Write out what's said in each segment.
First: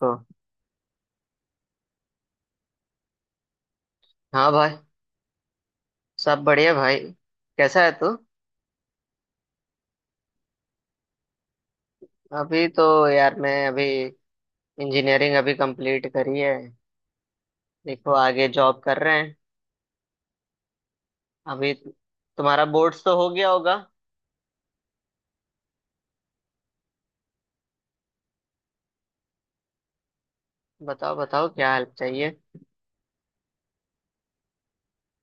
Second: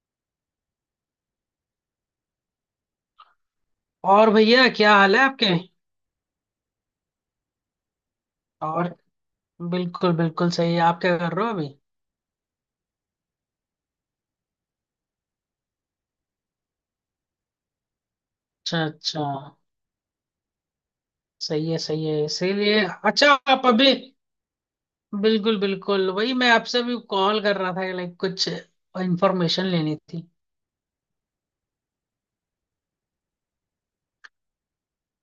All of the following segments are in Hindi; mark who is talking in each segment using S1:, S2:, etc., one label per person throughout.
S1: हाँ
S2: और
S1: हाँ
S2: भैया,
S1: भाई।
S2: क्या हाल है आपके।
S1: सब बढ़िया भाई। कैसा है तू।
S2: और, बिल्कुल बिल्कुल सही है। आप क्या कर रहे हो अभी।
S1: अभी तो यार मैं अभी इंजीनियरिंग अभी कंप्लीट करी है। देखो आगे जॉब
S2: अच्छा
S1: कर रहे
S2: अच्छा।
S1: हैं।
S2: सही
S1: अभी
S2: है सही है,
S1: तुम्हारा
S2: इसीलिए
S1: बोर्ड्स तो हो
S2: अच्छा,
S1: गया
S2: आप
S1: होगा।
S2: अभी बिल्कुल बिल्कुल वही, मैं आपसे भी कॉल कर रहा था लाइक कुछ इंफॉर्मेशन लेनी थी।
S1: बताओ बताओ क्या हेल्प चाहिए।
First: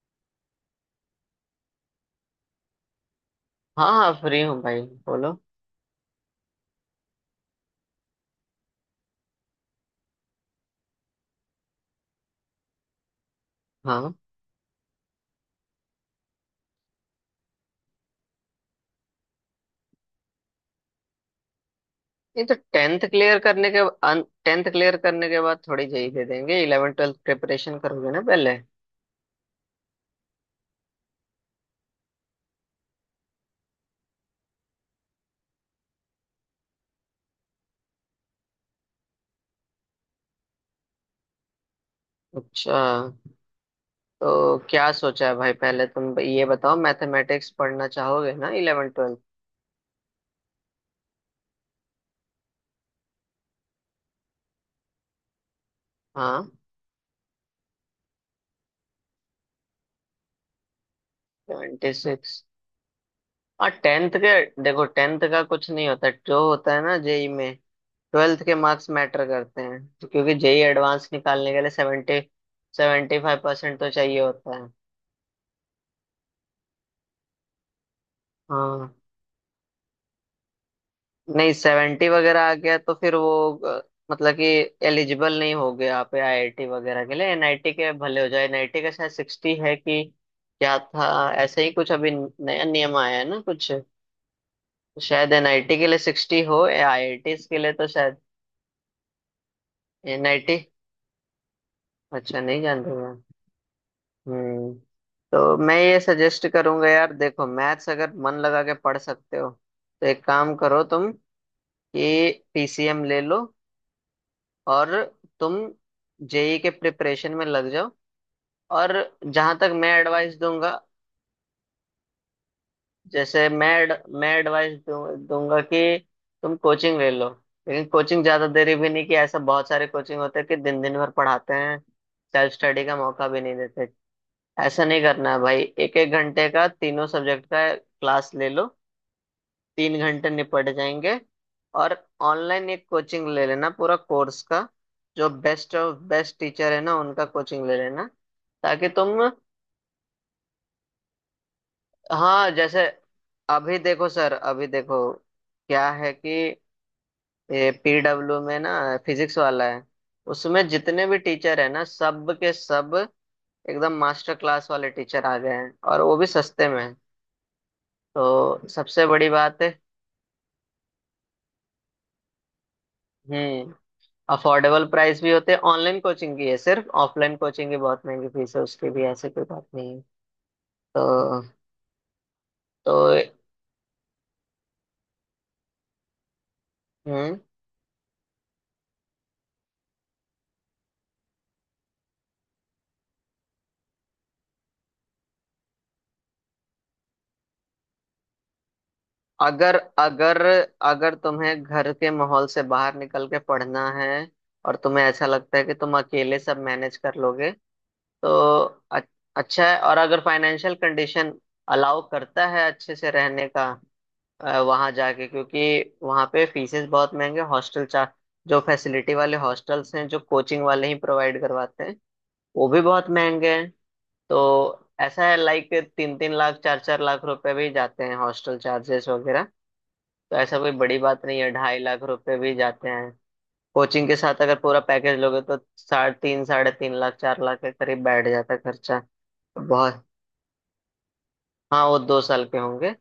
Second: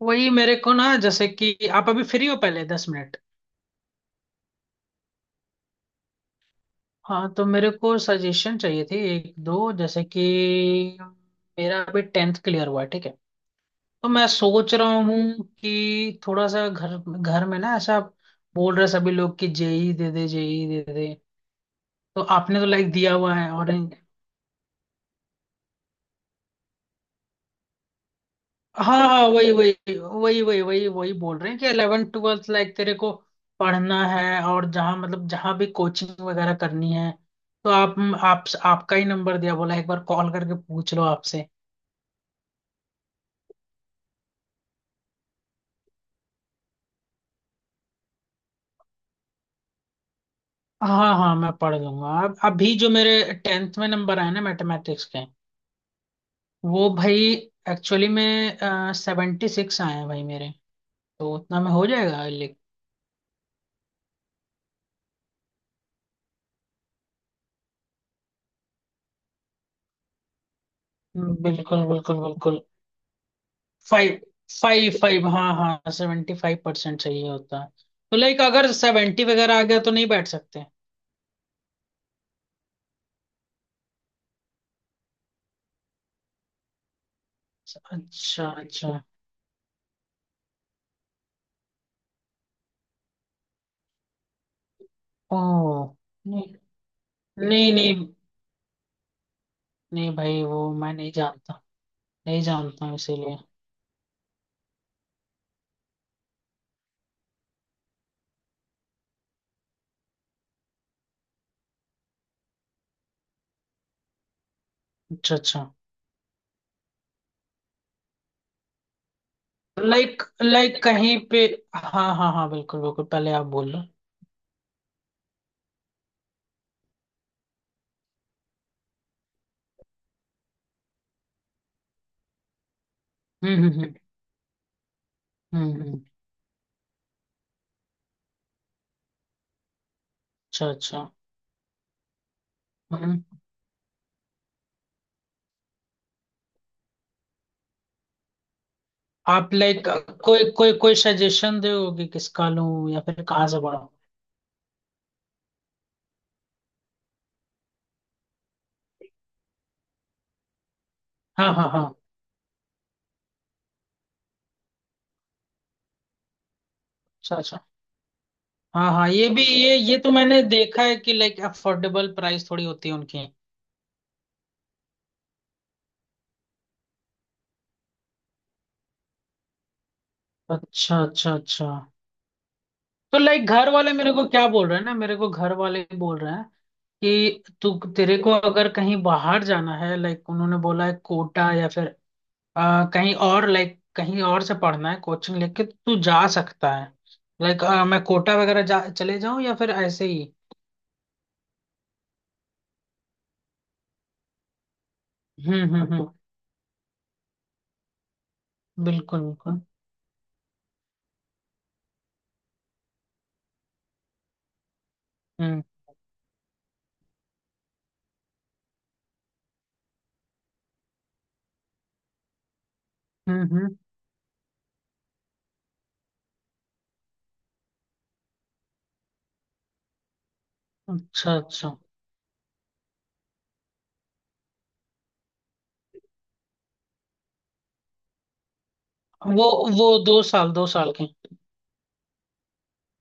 S2: वही मेरे को ना, जैसे कि आप अभी फ्री हो पहले दस मिनट।
S1: हाँ हाँ फ्री हूँ भाई बोलो।
S2: हाँ, तो मेरे को सजेशन चाहिए थी एक दो, जैसे कि मेरा अभी टेंथ क्लियर हुआ है, ठीक है। तो
S1: हाँ,
S2: मैं सोच रहा हूँ कि थोड़ा सा घर घर में ना ऐसा बोल रहे सभी लोग कि जेई दे दे, जेई दे दे। तो
S1: ये तो
S2: आपने तो लाइक दिया हुआ है। और
S1: टेंथ क्लियर करने के बाद थोड़ी जेई दे देंगे, इलेवन ट्वेल्थ प्रिपरेशन करोगे ना पहले।
S2: हाँ हाँ हाँ, वही वही वही वही वही वही बोल रहे हैं कि 11 ट्वेल्थ लाइक तेरे को पढ़ना है और जहाँ, मतलब जहाँ भी कोचिंग वगैरह करनी है। तो आप आपका ही नंबर दिया, बोला एक बार कॉल करके पूछ लो आपसे।
S1: अच्छा, तो क्या सोचा है भाई, पहले तुम ये बताओ मैथमेटिक्स पढ़ना चाहोगे ना इलेवन ट्वेल्थ।
S2: हाँ हाँ, मैं पढ़ लूंगा। अब अभी जो मेरे टेंथ में नंबर आए ना मैथमेटिक्स के,
S1: हाँ।
S2: वो भाई एक्चुअली में सेवेंटी सिक्स आए हैं भाई मेरे। तो उतना में हो
S1: ट्वेंटी
S2: जाएगा
S1: सिक्स
S2: लिख।
S1: और टेंथ के। देखो टेंथ का कुछ नहीं होता, जो होता है ना जेई में ट्वेल्थ के मार्क्स मैटर करते हैं। तो क्योंकि जेई एडवांस निकालने के लिए
S2: बिल्कुल
S1: सेवेंटी
S2: बिल्कुल बिल्कुल।
S1: सेवेंटी फाइव परसेंट तो
S2: फाइव,
S1: चाहिए होता है।
S2: फाइव फाइव, हाँ हाँ, सेवेंटी फाइव परसेंट चाहिए होता है। तो लाइक अगर
S1: हाँ।
S2: सेवेंटी वगैरह आ गया तो नहीं बैठ सकते।
S1: नहीं, सेवेंटी वगैरह आ गया तो फिर वो मतलब कि एलिजिबल नहीं हो गया आप आईआईटी वगैरह के लिए। एनआईटी के भले हो जाए,
S2: अच्छा
S1: एनआईटी का
S2: अच्छा।
S1: शायद सिक्सटी है कि क्या था। ऐसे ही कुछ अभी नया नियम आया है ना कुछ। शायद
S2: ओ
S1: एनआईटी के लिए सिक्सटी
S2: नहीं,
S1: हो, आईआईटी के
S2: नहीं
S1: लिए तो
S2: नहीं,
S1: शायद
S2: नहीं भाई, वो
S1: एनआईटी।
S2: मैं नहीं जानता। नहीं
S1: अच्छा, नहीं
S2: जानता
S1: जानते
S2: हूँ,
S1: हैं।
S2: इसीलिए।
S1: हम्म। तो मैं ये सजेस्ट करूंगा यार, देखो मैथ्स अगर मन लगा के पढ़ सकते हो तो एक काम करो तुम कि पीसीएम ले लो और
S2: अच्छा
S1: तुम
S2: अच्छा।
S1: जेई के प्रिपरेशन में लग जाओ। और जहां तक मैं
S2: लाइक
S1: एडवाइस दूंगा,
S2: लाइक कहीं पे, हाँ हाँ हाँ, बिल्कुल बिल्कुल, पहले आप
S1: जैसे
S2: बोल लो।
S1: मैं एडवाइस दूंगा कि तुम कोचिंग ले लो। लेकिन कोचिंग ज्यादा देरी भी नहीं, कि ऐसा बहुत सारे कोचिंग होते हैं कि दिन दिन भर पढ़ाते हैं, सेल्फ स्टडी का मौका भी नहीं
S2: हम्म
S1: देते।
S2: हम्म
S1: ऐसा नहीं करना है भाई,
S2: हम्म हम्म,
S1: एक
S2: हम्म,
S1: एक घंटे का तीनों सब्जेक्ट का क्लास ले लो। तीन घंटे
S2: अच्छा
S1: निपट
S2: अच्छा।
S1: जाएंगे। और ऑनलाइन एक कोचिंग
S2: हम्म।
S1: ले लेना पूरा कोर्स का। जो बेस्ट ऑफ बेस्ट टीचर है ना उनका कोचिंग ले लेना, ताकि तुम।
S2: आप लाइक कोई कोई कोई सजेशन दोगे
S1: हाँ,
S2: किसका लूं
S1: जैसे
S2: या फिर कहाँ से
S1: अभी
S2: पढ़ूं।
S1: देखो सर, अभी देखो क्या है कि ये पीडब्ल्यू में ना, फिजिक्स वाला है, उसमें जितने भी
S2: हाँ
S1: टीचर है
S2: हाँ
S1: ना
S2: हाँ,
S1: सब के सब एकदम मास्टर क्लास वाले टीचर आ गए हैं, और वो भी सस्ते में।
S2: अच्छा अच्छा।
S1: तो
S2: हाँ
S1: सबसे
S2: हाँ, ये
S1: बड़ी
S2: भी,
S1: बात है।
S2: ये तो मैंने देखा है कि लाइक अफोर्डेबल प्राइस थोड़ी होती है उनकी।
S1: हम्म। अफोर्डेबल प्राइस भी होते हैं, ऑनलाइन कोचिंग की है सिर्फ, ऑफलाइन कोचिंग की बहुत महंगी फीस है उसकी भी, ऐसे कोई बात नहीं है।
S2: अच्छा
S1: तो
S2: अच्छा अच्छा।
S1: तो
S2: तो लाइक घर वाले मेरे को क्या बोल रहे हैं ना, मेरे को घर वाले बोल रहे हैं
S1: हम्म।
S2: कि तू तेरे को अगर कहीं बाहर जाना है, लाइक उन्होंने बोला है कोटा या फिर कहीं और, लाइक कहीं और से पढ़ना है कोचिंग लेके तो तू जा सकता है, लाइक मैं कोटा वगैरह जा, चले जाऊं या फिर
S1: अगर
S2: ऐसे ही।
S1: अगर अगर तुम्हें घर के माहौल से बाहर निकल के पढ़ना है और तुम्हें ऐसा लगता है कि तुम
S2: हम्म,
S1: अकेले सब मैनेज कर लोगे तो अ-
S2: बिल्कुल बिल्कुल।
S1: अच्छा है। और अगर फाइनेंशियल कंडीशन अलाउ करता है अच्छे से रहने का वहां जाके, क्योंकि
S2: हम्म
S1: वहां पे फीसेस बहुत महंगे, हॉस्टल चार्ज, जो फैसिलिटी वाले हॉस्टल्स हैं जो कोचिंग वाले ही प्रोवाइड करवाते हैं वो भी बहुत महंगे हैं।
S2: हम्म,
S1: तो ऐसा है लाइक, तीन तीन लाख चार चार लाख रुपए भी जाते हैं हॉस्टल चार्जेस वगैरह। तो ऐसा कोई बड़ी बात
S2: अच्छा
S1: नहीं है,
S2: अच्छा।
S1: ढाई लाख रुपए भी जाते हैं। कोचिंग के साथ अगर पूरा पैकेज लोगे तो साढ़े तीन लाख चार लाख के करीब बैठ जाता है खर्चा।
S2: वो वो
S1: बहुत।
S2: दो साल, दो साल के।
S1: हाँ वो दो साल के होंगे।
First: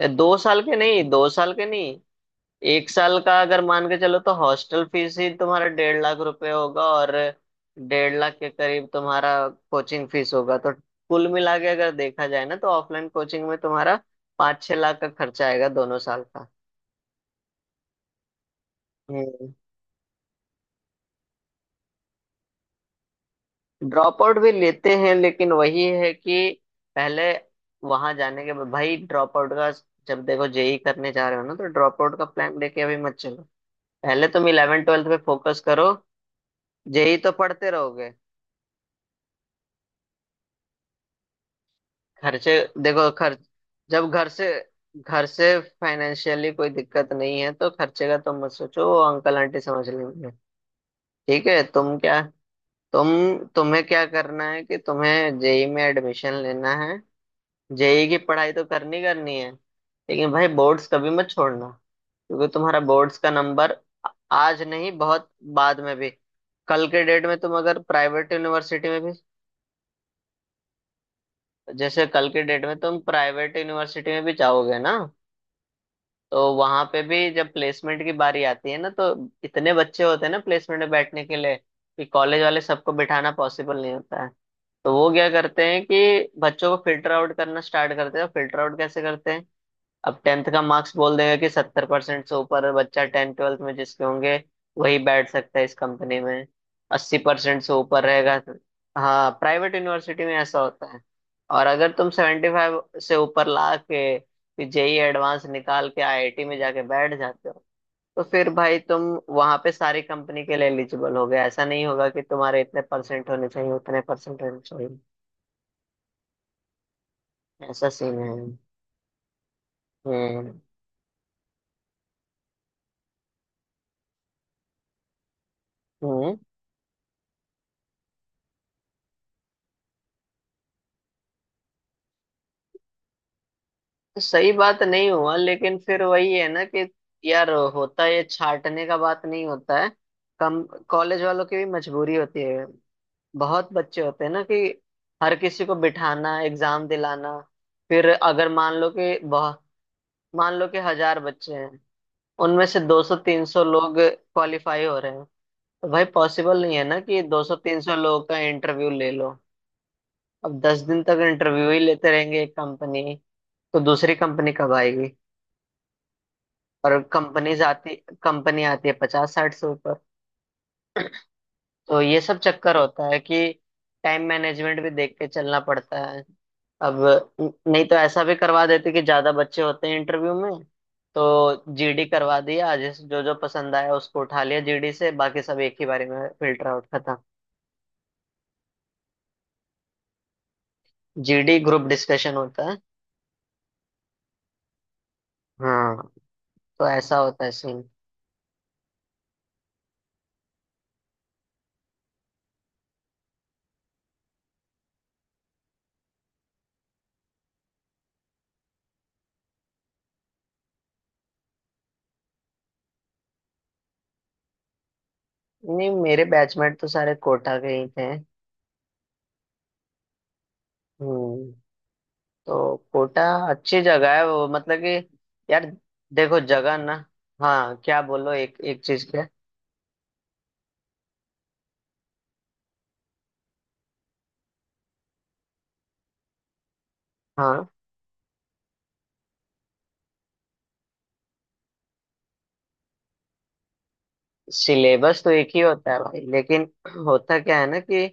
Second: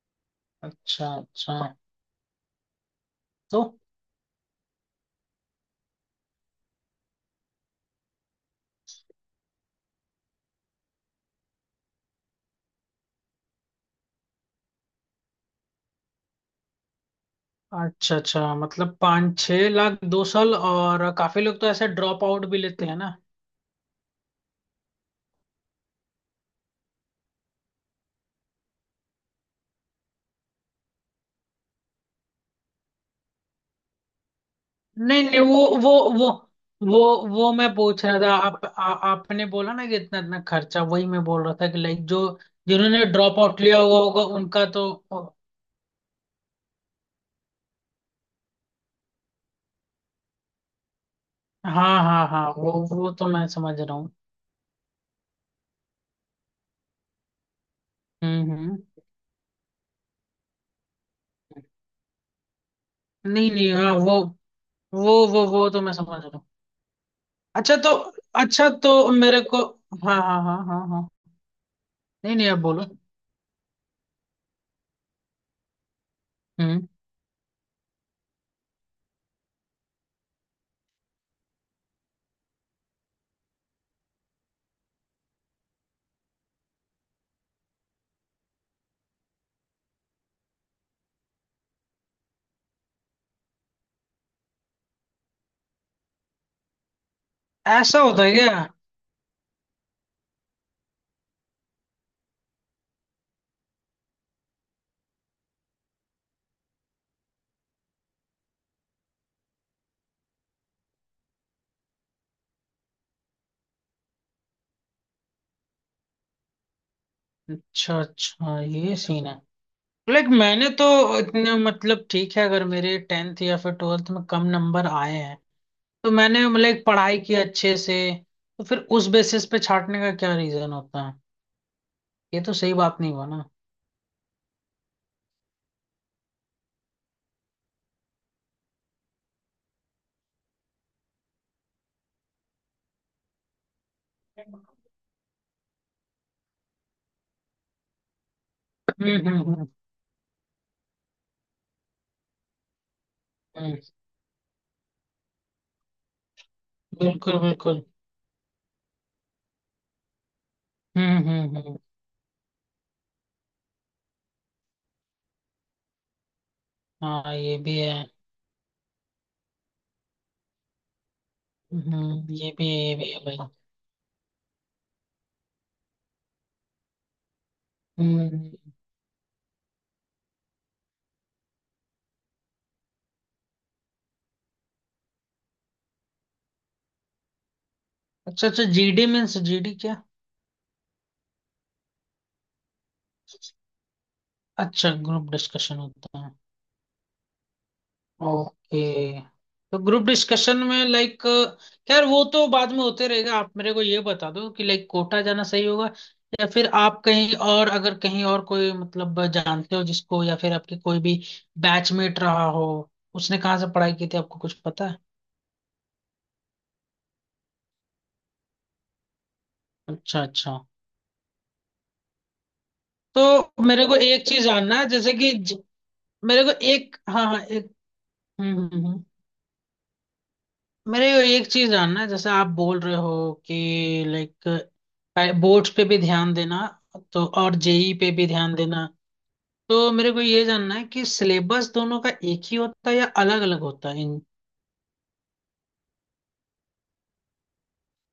S1: दो साल के नहीं,
S2: अच्छा
S1: दो साल
S2: अच्छा
S1: के नहीं। एक साल का अगर
S2: तो,
S1: मान के चलो तो हॉस्टल फीस ही तुम्हारा 1.5 लाख रुपए होगा, और 1.5 लाख के करीब तुम्हारा कोचिंग फीस होगा। तो कुल मिला के अगर देखा जाए ना, तो ऑफलाइन कोचिंग में तुम्हारा पाँच छह लाख का खर्चा आएगा दोनों साल का।
S2: अच्छा अच्छा मतलब पाँच
S1: हम्म।
S2: छह लाख दो साल, और काफी लोग तो ऐसे ड्रॉप आउट भी लेते हैं ना।
S1: ड्रॉप आउट भी लेते हैं, लेकिन वही है कि पहले वहां जाने के बाद भाई ड्रॉप आउट का, जब देखो जेई करने जा रहे हो ना तो ड्रॉप आउट का प्लान लेके अभी मत चलो। पहले तुम इलेवन ट्वेल्थ पे
S2: नहीं नहीं,
S1: फोकस करो।
S2: वो वो
S1: जेई तो
S2: वो मैं
S1: पढ़ते
S2: पूछ
S1: रहोगे।
S2: रहा था। आपने बोला ना कि इतना इतना खर्चा, वही मैं बोल रहा था कि लाइक जो
S1: खर्चे।
S2: जिन्होंने
S1: देखो खर्च,
S2: ड्रॉप आउट लिया हुआ
S1: जब
S2: होगा
S1: घर से
S2: उनका तो।
S1: घर से फाइनेंशियली कोई दिक्कत नहीं है तो खर्चे का तुम मत सोचो, वो अंकल आंटी समझ लेंगे। ठीक है, तुम
S2: हाँ
S1: क्या,
S2: हाँ हाँ, वो
S1: तुम
S2: वो तो मैं समझ
S1: तुम्हें
S2: रहा
S1: क्या
S2: हूँ।
S1: करना है कि तुम्हें जेई में एडमिशन लेना है। जेई की पढ़ाई तो
S2: हम्म।
S1: करनी करनी है। लेकिन भाई बोर्ड्स कभी मत छोड़ना, क्योंकि तुम्हारा बोर्ड्स का
S2: नहीं नहीं,
S1: नंबर
S2: हाँ, वो
S1: आज नहीं
S2: वो
S1: बहुत
S2: वो वो
S1: बाद
S2: तो मैं
S1: में भी,
S2: समझ रहा हूँ।
S1: कल के डेट में तुम
S2: अच्छा
S1: अगर
S2: तो,
S1: प्राइवेट
S2: अच्छा
S1: यूनिवर्सिटी
S2: तो
S1: में भी।
S2: मेरे को हाँ हाँ हाँ हाँ हाँ,
S1: जैसे कल
S2: नहीं
S1: के
S2: नहीं, आप
S1: डेट में
S2: बोलो।
S1: तुम प्राइवेट यूनिवर्सिटी में भी जाओगे ना, तो वहां
S2: हम्म।
S1: पे भी जब प्लेसमेंट की बारी आती है ना, तो इतने बच्चे होते हैं ना प्लेसमेंट में बैठने के लिए कि कॉलेज वाले सबको बिठाना पॉसिबल नहीं होता है। तो वो क्या करते हैं कि बच्चों को फिल्टर आउट करना स्टार्ट करते हैं। फिल्टर आउट कैसे करते हैं, अब टेंथ का मार्क्स बोल देगा कि 70% से ऊपर बच्चा टेंथ ट्वेल्थ में जिसके होंगे वही बैठ सकता है इस कंपनी में, 80% से
S2: ऐसा
S1: ऊपर
S2: होता है
S1: रहेगा।
S2: क्या।
S1: हाँ प्राइवेट यूनिवर्सिटी में ऐसा होता है। और अगर तुम 75 से ऊपर ला के जेई एडवांस निकाल के आईआईटी में जाके बैठ जाते हो, तो फिर भाई तुम वहां पे सारी कंपनी के लिए एलिजिबल हो गए, ऐसा नहीं होगा कि तुम्हारे इतने परसेंट होने चाहिए उतने परसेंट होने चाहिए। ऐसा
S2: अच्छा
S1: सीन है।
S2: अच्छा, ये सीन है। लाइक
S1: हम्म।
S2: मैंने तो इतने, मतलब ठीक है, अगर मेरे टेंथ या फिर ट्वेल्थ में कम नंबर आए हैं, तो
S1: हम्म।
S2: मैंने लाइक पढ़ाई की अच्छे से, तो फिर उस बेसिस पे छाटने का क्या रीजन होता है। ये तो सही बात नहीं हुआ ना।
S1: सही बात नहीं हुआ, लेकिन फिर वही है ना कि यार, होता, ये छाटने का बात नहीं होता है, कम, कॉलेज वालों की भी मजबूरी होती है। बहुत बच्चे होते हैं ना
S2: हम्म
S1: कि हर किसी को बिठाना, एग्जाम दिलाना। फिर अगर मान लो कि
S2: हम्म
S1: बहुत,
S2: हम्म
S1: मान लो कि 1000 बच्चे हैं, उनमें से 200-300
S2: हम्म,
S1: लोग क्वालिफाई हो रहे हैं। तो भाई पॉसिबल नहीं है ना कि
S2: बिल्कुल बिल्कुल।
S1: 200-300 लोगों का इंटरव्यू ले लो। अब 10 दिन तक इंटरव्यू
S2: हम्म।
S1: ही लेते रहेंगे एक कंपनी, तो दूसरी कंपनी कब आएगी। और
S2: हाँ ये भी है।
S1: कंपनी आती है पचास साठ से ऊपर। तो ये
S2: हम्म,
S1: सब चक्कर
S2: ये
S1: होता
S2: भी
S1: है
S2: है
S1: कि
S2: भाई।
S1: टाइम मैनेजमेंट भी देख के चलना पड़ता है। अब नहीं तो ऐसा भी करवा
S2: हम्म।
S1: देते कि ज्यादा बच्चे होते हैं इंटरव्यू में, तो जीडी करवा दिया, जिस जो जो पसंद आया उसको उठा लिया जीडी से, बाकी सब एक ही बारे में फिल्टर आउट खत्म।
S2: अच्छा अच्छा, जीडी मीन्स, जीडी क्या।
S1: जीडी ग्रुप डिस्कशन होता है।
S2: अच्छा, ग्रुप डिस्कशन
S1: हाँ।
S2: होता है।
S1: तो ऐसा होता है सीन।
S2: ओके। तो ग्रुप डिस्कशन में लाइक, खैर वो तो बाद में होते रहेगा। आप मेरे को ये बता दो कि लाइक कोटा जाना सही होगा, या फिर आप कहीं और, अगर कहीं और कोई, मतलब जानते हो जिसको, या फिर आपके कोई भी बैचमेट रहा हो, उसने कहाँ से पढ़ाई की थी, आपको कुछ पता है।
S1: नहीं मेरे बैचमेट तो सारे कोटा के ही थे।
S2: अच्छा अच्छा।
S1: हम्म। तो कोटा
S2: तो
S1: अच्छी
S2: मेरे को
S1: जगह है
S2: एक चीज
S1: वो,
S2: जानना
S1: मतलब
S2: है
S1: कि
S2: जैसे कि
S1: यार देखो
S2: मेरे को
S1: जगह ना।
S2: एक, हाँ हाँ, एक
S1: हाँ क्या बोलो,
S2: हम्म,
S1: एक एक
S2: हम्म,
S1: चीज
S2: हम्म।
S1: क्या।
S2: मेरे को एक चीज जानना है, जैसे आप बोल रहे हो कि लाइक बोर्ड्स पे भी ध्यान देना, तो और
S1: हाँ,
S2: जेई पे भी ध्यान देना। तो मेरे को ये जानना है कि सिलेबस दोनों का एक ही होता है या अलग अलग होता है इन।
S1: सिलेबस तो एक ही होता है भाई, लेकिन होता क्या है ना कि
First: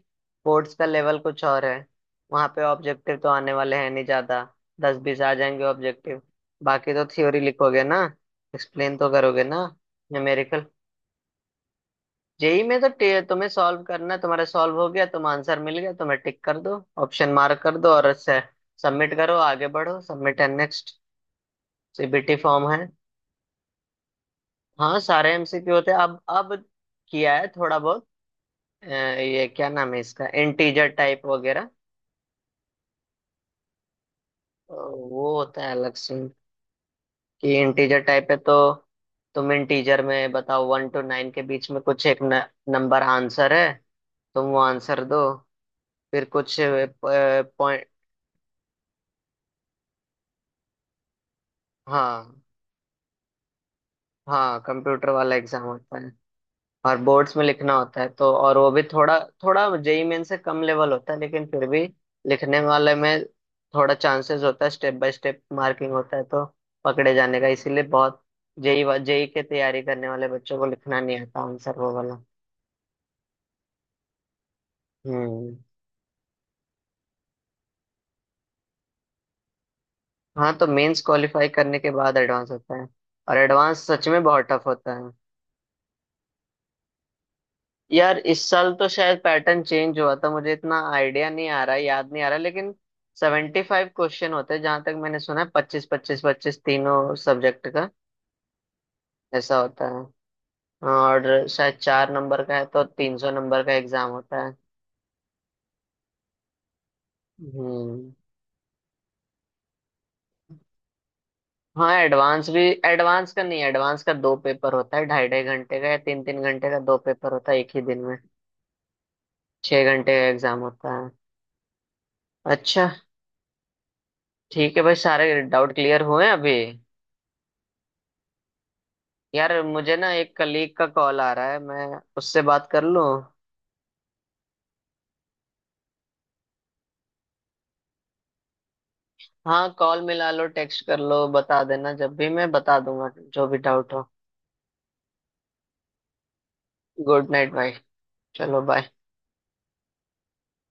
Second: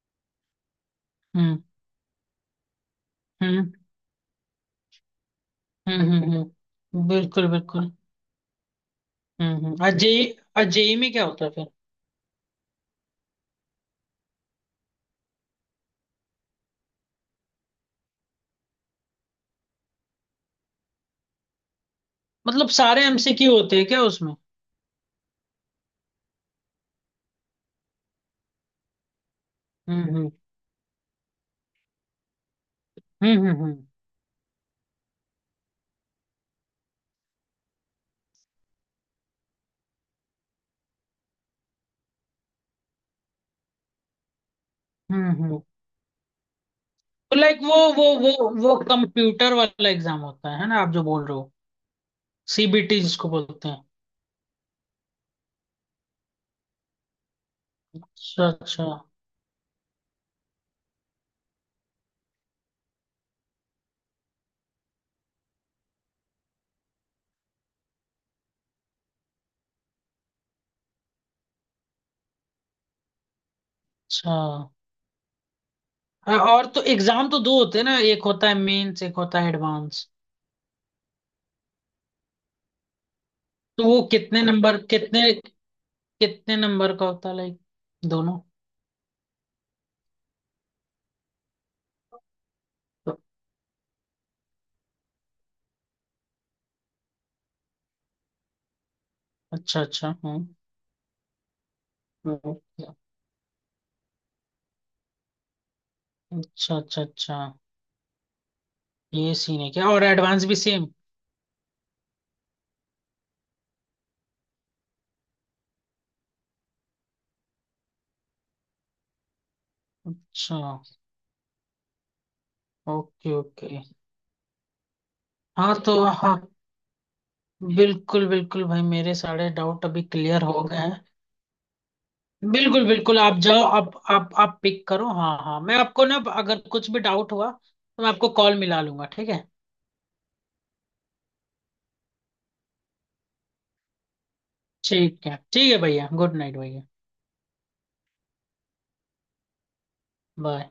S1: बोर्ड्स का लेवल कुछ
S2: हम्म
S1: और है। वहाँ पे ऑब्जेक्टिव तो आने
S2: हम्म
S1: वाले हैं नहीं ज्यादा, दस बीस आ जाएंगे ऑब्जेक्टिव। बाकी तो थ्योरी
S2: बिल्कुल
S1: लिखोगे
S2: बिल्कुल।
S1: ना, एक्सप्लेन तो करोगे ना,
S2: हम्म, और जेई, और
S1: न्यूमेरिकल।
S2: जेई में क्या होता है फिर।
S1: जेई में तो तुम्हें सॉल्व करना है, तुम्हारा सॉल्व हो गया, तुम आंसर मिल गया, तुम्हें टिक कर दो, ऑप्शन मार्क कर दो और सबमिट करो आगे बढ़ो, submit and next. CBT form
S2: मतलब
S1: है।
S2: सारे एमसीक्यू होते हैं क्या उसमें।
S1: हाँ सारे एमसीक्यू होते हैं। अब किया है थोड़ा बहुत अ, ये क्या नाम है
S2: हम्म
S1: इसका,
S2: हम्म
S1: इंटीजर टाइप वगैरह।
S2: हम्म,
S1: वो होता है अलग से, कि इंटीजर टाइप है तो तुम इंटीजर में बताओ वन टू नाइन के बीच में कुछ एक न, नंबर आंसर है, तुम वो आंसर दो।
S2: हम्म हम्म।
S1: फिर कुछ
S2: तो लाइक वो
S1: पॉइंट।
S2: वो वो वो कंप्यूटर वाला एग्जाम होता है ना, आप जो बोल रहे हो,
S1: हाँ।
S2: सीबीटी जिसको बोलते हैं।
S1: हाँ कंप्यूटर वाला एग्जाम होता है, और बोर्ड्स में लिखना होता है तो,
S2: अच्छा
S1: और वो भी
S2: अच्छा
S1: थोड़ा थोड़ा जेई मेन से कम लेवल होता है, लेकिन फिर भी लिखने वाले में थोड़ा चांसेस होता है, स्टेप बाय स्टेप मार्किंग होता है, तो पकड़े जाने का इसीलिए बहुत, जेई जेई के तैयारी करने वाले बच्चों को लिखना नहीं आता आंसर वो वाला।
S2: अच्छा।
S1: हम्म।
S2: और तो एग्जाम तो दो होते हैं ना, एक होता है मेंस, एक होता है एडवांस।
S1: हाँ तो मेंस क्वालिफाई करने के बाद एडवांस होता है, और
S2: तो
S1: एडवांस
S2: वो
S1: सच में
S2: कितने
S1: बहुत टफ
S2: नंबर,
S1: होता है।
S2: कितने, कितने नंबर का होता है लाइक
S1: यार
S2: दोनों,
S1: इस साल तो शायद पैटर्न चेंज हुआ था, मुझे इतना आइडिया नहीं आ रहा याद नहीं आ रहा, लेकिन
S2: तो-
S1: 75 क्वेश्चन होते हैं जहां तक मैंने सुना है, पच्चीस पच्चीस पच्चीस तीनों सब्जेक्ट का, ऐसा
S2: अच्छा
S1: होता है।
S2: अच्छा हाँ।
S1: और शायद चार नंबर का है तो
S2: ओके।
S1: 300 नंबर का एग्जाम होता है।
S2: अच्छा अच्छा अच्छा,
S1: हम्म।
S2: ये सीन है क्या, और एडवांस भी सेम।
S1: हाँ एडवांस भी, एडवांस का नहीं, एडवांस का दो पेपर होता है ढाई ढाई घंटे का या तीन तीन घंटे का, दो पेपर होता है एक ही दिन में, 6 घंटे का एग्जाम
S2: अच्छा
S1: होता है। अच्छा।
S2: Okay okay.
S1: ठीक है भाई, सारे डाउट
S2: हाँ तो
S1: क्लियर हुए
S2: हाँ,
S1: अभी।
S2: बिल्कुल बिल्कुल भाई, मेरे सारे
S1: यार
S2: डाउट
S1: मुझे
S2: अभी
S1: ना एक
S2: क्लियर हो
S1: कलीग
S2: गए
S1: का
S2: हैं।
S1: कॉल आ रहा है, मैं उससे बात कर
S2: बिल्कुल
S1: लूं।
S2: बिल्कुल, आप जाओ, आप पिक करो। हाँ हाँ, मैं आपको ना, अगर कुछ भी डाउट हुआ तो मैं आपको कॉल मिला लूंगा। ठीक है
S1: हाँ, कॉल मिला लो टेक्स्ट कर लो, बता देना जब भी, मैं बता दूंगा जो भी डाउट हो।
S2: ठीक है, ठीक है भैया, गुड नाइट भैया।
S1: गुड नाइट भाई। चलो बाय।
S2: बाय।